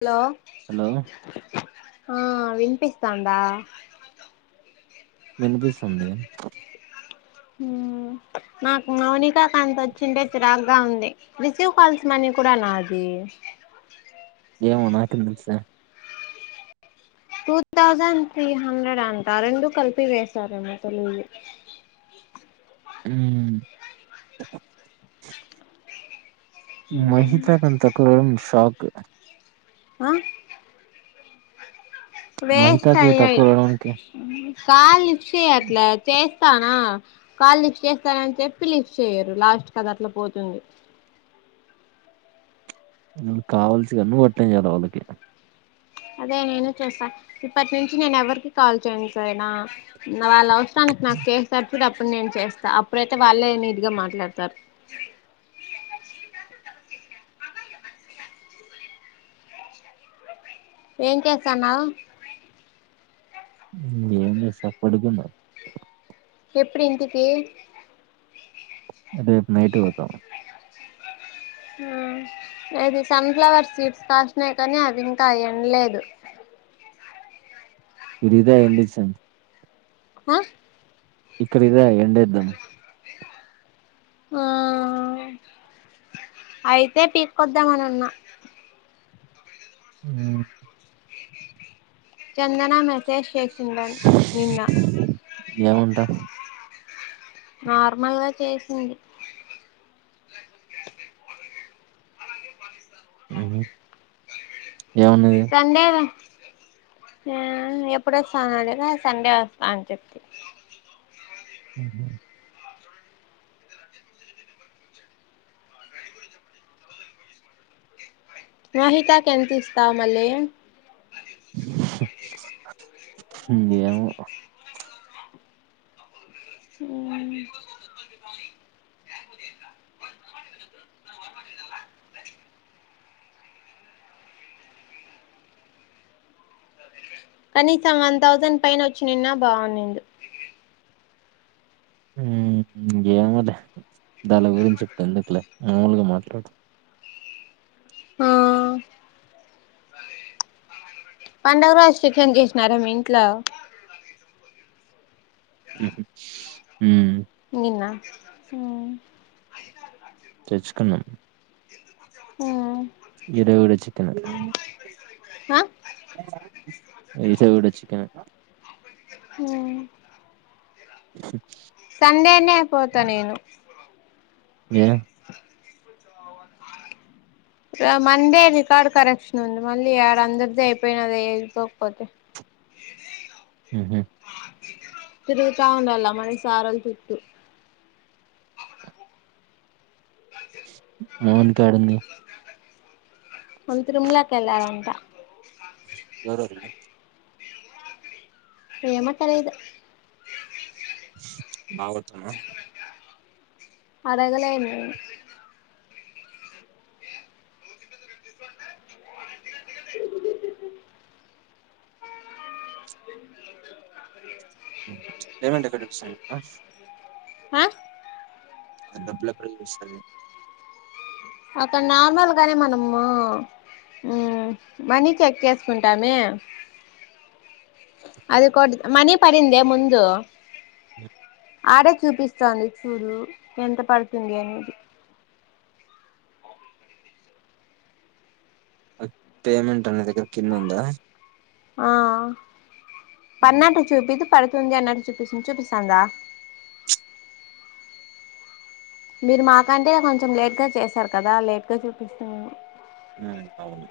ఆలో హలో హా వినిపిస్తాందా విన్పిస్తుందీ హుమ్ నాకు మౌనిక కాంతోచ్చింటే చిరాకుగా ఉంది రిసీవ్ కాల్స్ మనీ కూడా నాది ఏమో నాకేం తెలిసే చూసావ్ థౌజండ్ త్రీ హండ్రెడ్ అంట రెండు కలిపి వేసారేమో తెలీదు మ్మ్ మహితా అంత తక్కు షాక్ ఆహ్ మహితాకు వెయిస్టయ్యాయ్ తక్కువ రావడానికి కాల్ లిఫ్టచేయాట్లే చేస్త్ ఇస్తానా కాల్ లిఫ్ట్ చేస్తానని చెప్పి లిఫ్ట్ చేయరు లాస్ట్ కదట్ల పోతుంది ఉన్ కావల్సిగా నువట్లనేజేయాలి వాళ్ళకి అదే నేను చేస్తా ఇప్పట్నుంచి నేను ఎవరికి కాల్ చెయ్యను సరేనా నావల్ల అవసరనికి నాక్ చేస్తార్ పుడు అప్పుడు నేను చేస్తా అప్పుడైతే వాళ్ళే నీట్గా మాట్లాడతారు [inaudible] ఏం చేస్తన్నావ్ మ్మ్ ఎంజేస్తా పడుకున్న ఎపుడింటికి అంటే రేపు నైట్ పోతవ ఆ ఇది సన్ఫ్లవర్ సీడ్స్ కాసినయి కానీ అవి ఇంకా ఎండ లేదు విరిద ఎం చేస్తాన్ హ ఇక్కడిద ఎండేద్దాం ఆ అయితే తీస్కోదాం అని అన్న మ్మ్ చందన మెస్సేజ్ చేసిందన్ నిన్న ఏముంటా నార్మల్గా చేసింది ఉహ్మ్ సండే ఆ ఎప్పుడొస్తవ్ అని అడిగితె సండే ఒస్తత అని చెప్పి మ్మ్. మహితాక ఎంత ఇస్తావ్ మలి ఏమో ఉమ్ కనీసం వన్ థౌసండ్ పైన వచ్చి నిన్న బాగున్నింది ఉం ఇంగ ఏమోలే దని గురించి ఇప్పుడు ఎందుకులే మామూలుగా మాట్లాడు ఆ పండుగ రోజు చికెన్ చేసినారా మీ ఇంట్లో ఉమ్ నిన్న తెచ్చుకున్నాం ఉమ్ ఈ రోజు కూడా చికెన్ ఆ ఇస కూడా చిక్కెనే ఉమ్ సండేనే పోతా నేను ఏ మండే రికార్డు కరెక్షన్ ఉంది మళ్ళీ ఆడ అందరిదే అయిపోయినాది ఐపోకపోతే ఏది ఉహ్మ్ తిరుగుతా ఉండల మన సరోల్ చుట్టూ మోనికా ఏడుంది వల్ల తీర్మాల కి వెళ్ళారంట ఎవరెవరు ఏమో తెలీదు బావోతనాడ అడగలేదు నేను పేమెంట్ ఎక్కడ చూపిస్తుంది ఆ అక్కడ డబ్బు అక్కడ చూపిస్తున్నాయ్ అక్కడ నార్మల్ గానే మనము ఉమ్ మనీ చెక్ చేసుకుంటామే ఇక్కడ అది కొడ్ మనీ పడిందే ముందు ఆడే చూపిస్తుతోంది చూడు ఎంత పడుతుంది అని పేమెంట్ అనే దగ్గర కింద ఉందా ఆ ఉమ్ పనటు చూపిదు పడుతుంది అన్నట్టు చూపిస్తుంది చూపిస్తందా మీరు మాకంటే కొంచెం లేట్ గా చేసారు కదా లేట్ గా చూపిస్తుందేమో ఉమ్ అవును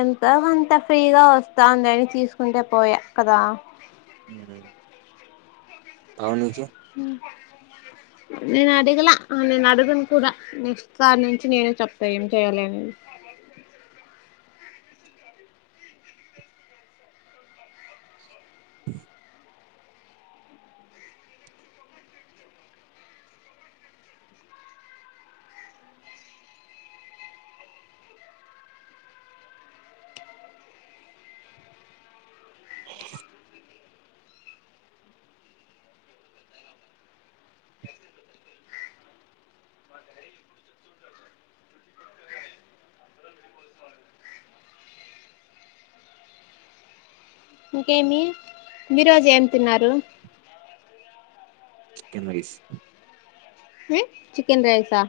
ఎంత కొంత ఫ్రీగా వస్తంది అది తీసుకుంటే పోయా కదా ఉమ్ పావనికే హుమ్ నేను అడిగలా నేను అడుగను కూడా నెక్స్ట్ సారి నుంచి నేనే చెప్తా ఏం చెయ్యాలి అనేది ఇంకేమి ఈ రోజు ఏం తిన్నారు చికెన్ రైస్ చికెన్ రైసా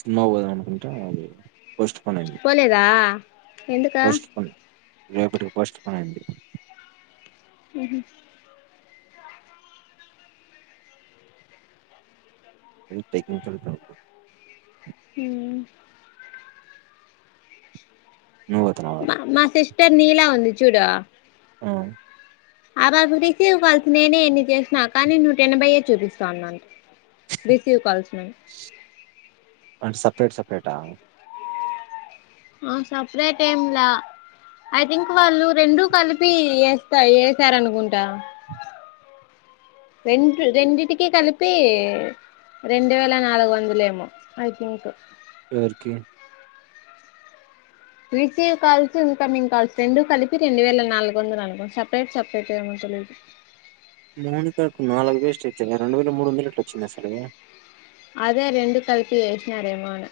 సినిమాక్ పోదాం అనుకుంటా ఆమె పోయింద్ పోస్ట్ పోన్ అయింది పోలేదా ఎందుకా పోస్ట్ పోన్ రేపటికి పోస్ట్ పోన్ అయింది ఉహు టెక్నికల్ ప్రాబ్ల ఉమ్ నువొతున్నవారా అంటే నీలా వుంది చూడు ఆ ఆ బాబు రిసీవ్ కాల్స్ నేనే ఎన్ని చేసినా కానీ నూట ఎనభైయే చూపిస్తా ఉందట రిసీవ్ కాల్స్ ని సెపరేట్ సెపరేట్ ఆ ఆ సపరేట్ ఏమ్లా ఐ థింక్ వాళ్ళు రెండు కలిపి ఎస్తా ఎసరనుకుంటా రెంట్ రెండింటికి కలిపి రెండు వేల నాలుగు వందలేమో ఐ థింక్ ఎవరికీ రిసీవ్ కాల్స్ ఇన్కమింగ్ కాల్స్ రెండు కలిపి రెండు వేల నాలుగు వందలు అనుకో సపరేట్ సపరేట్ ఏమో తెలీదు మోహన్ కార్కు నాలుగు వేస్ట్ ఇచ్చిన రెండు వేల మూడు వందలు ఎట్లు వచ్చినాయి అసలు అదే రెండు కలిపి ఏసినరేమా అని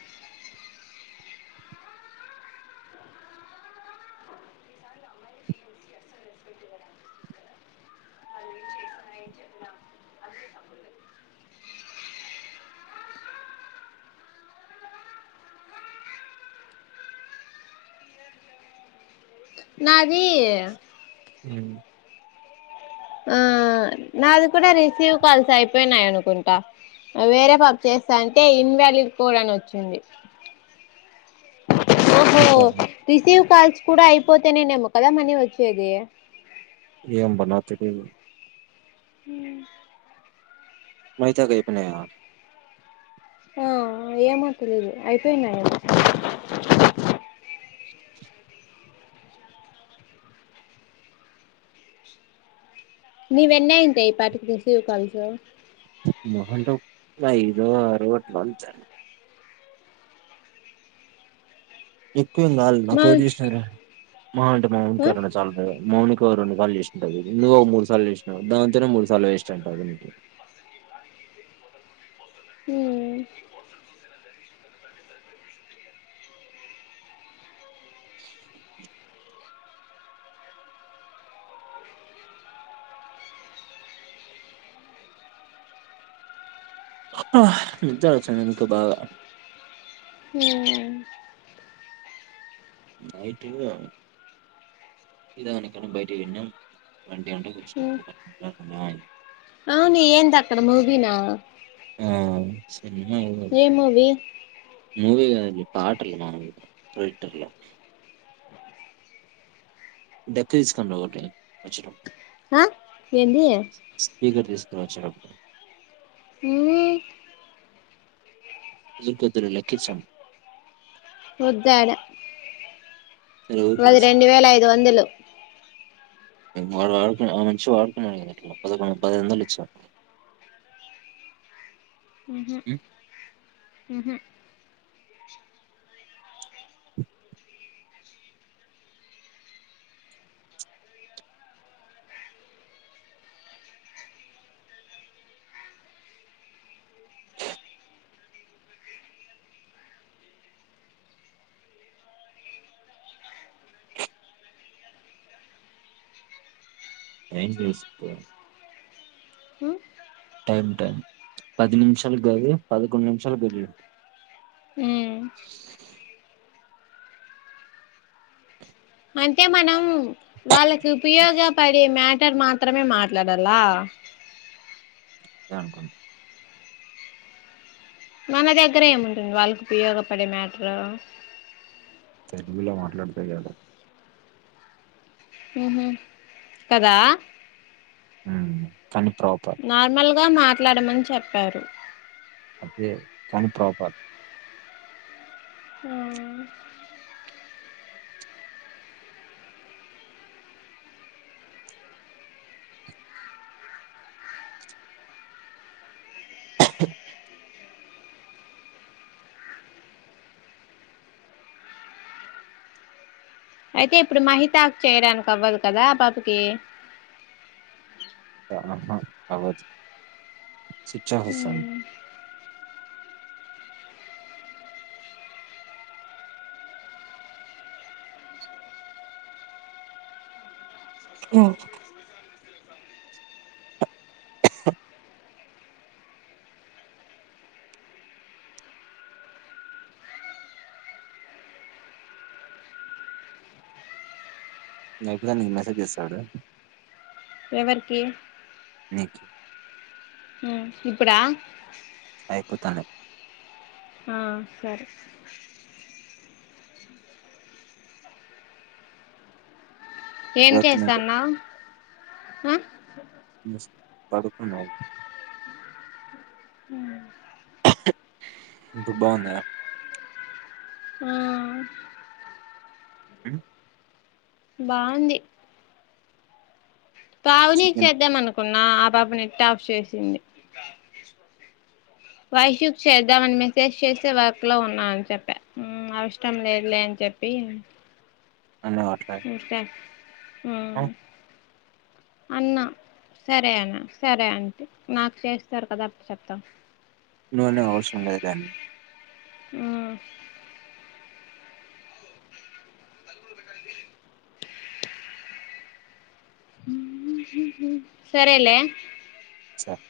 నాది ఉ ఆ నాది కూడా రిసీవ్ కాల్స్ అయిపోయినాయి అనుకుంటా వేరే పాప చేస్తా అంటే ఇన్వ్యాలీడ్ కోడ్ అని వచ్చింది ఓహో నీకా రిసీవ్ కాల్స్ కూడా అయిపోతే నెమో కదా మనీ వచ్చేది ఏం బా నాక్ తెలీదు ఉ మైతది అయిపోయినాయ ఆ ఏమో తెలీదు అయిపోయినాయేమో నీవ్ ఎన్ని అయింటాయి ఇపాటికి రిసీవ్ కాల్స్ మహా అంటే ఒక ఐదో ఆరో అట్లా అంతే ఎక్కువేం కాలదు మా నాకు ఎవరు ఆ చేసినారే మహా అంటే మ ఇంటికాడునోళ్లు క చాల మౌని ఇ రెండు సార్లు చేస్తుంటది నువ్వు మూడు సార్లు చేసినవ్ దాంతోనే మూడు సార్లు వేస్ట్ ఆయుంటాది దీనికి ఉ విచారుచ్చ నందుంతో బాగా హ్మ్ నైటు టి తాగనిక అని బయటికి పోయింది ఆమె వంటి గంటకి ఉమ్ వొచ్చినం [unintelligible] అవును ఏందక్కడ మూవీన ఆ మూవీ గాద్ ఇగ పాటలు మాము టోటియల డక్కు తీస్కొని ర ఒకటి వొచ్చేటప్పు ఆ ఏంది స్పీకర్ తీసుకురా వొచ్చేటప్ హ్మ్ లిక్ వద్దులే లక్కీ చార్మ్ వొద్దు ఆడ సరే ఊరికే మది రెండు వేల ఐదు వందలు ఆడు వాడుకున్నా ఆ మనిషి వాడుకున్నాడు గదా ట్లో పదకొండు పదైవొందలు ఇచ్చిన మ్మ్ మ్ మ్మ్ ఏంజెస్తు టైం టైం పది నిమిషాలు గాదు పదకొండు నిమిషాలు బైట్ పోయింది ఉ మ్ అంటే మనం వాళ్ళకి ఉపయోగపడే మ్య టర్ మాత్రమే మాట్లాడాల దే అనుకుంట్ మన దగ్గర ఏముంటుంది వాళ్ళకి ఉపయోగపడే మ్యాటరు తెలుగు లో మాట్లాడితే చాలు ఉహు కదా కానీ ప్రాపర్ గా మాట్లాడమని చెప్పారు అదే కానీ ప్రాపర్ ఆ అయితే ఇప్పుడు మహితా క్ చేయడానికి అవ్వదు కదా ఆ పాపకి అ హ అవ్వచ్ స్విచ్ అఫ్ వస్తాం అ ఇది అయిపోతానే నీకు మెసేజ్ చేస్తా చూడు ఎవర్కి నిక్ ఉ ఇప్పుడా అయిపోతానే ఆ సరే ఏం ఇప్పటికి నాకు చేస్తన్నావ్ ఆ ముస్ పడుకున్నావ్ ఉ ఇప్పుడు బాగుందా ఆ మ్ బాగుంది పావని కి చికెన్ చేద్దాం అనుకున్నా ఆ పాప నెట్ ఆఫ్ చేసింది వైషూక్ చేద్దామని మెసేజ్ చేస్తే వర్క్ లో ఉన్నా అని చెప్పా అవసరం లేదులే అని చెప్ పిమ్ అనే అట్లా ఓకే మ్ అన్నా సరే అన్నా సరే ఆంటె మాక్ చేస్తారు కదా అప్పుడు చెప్తా నో నో అవ్సరం లేదని ఆ సరేలే సర్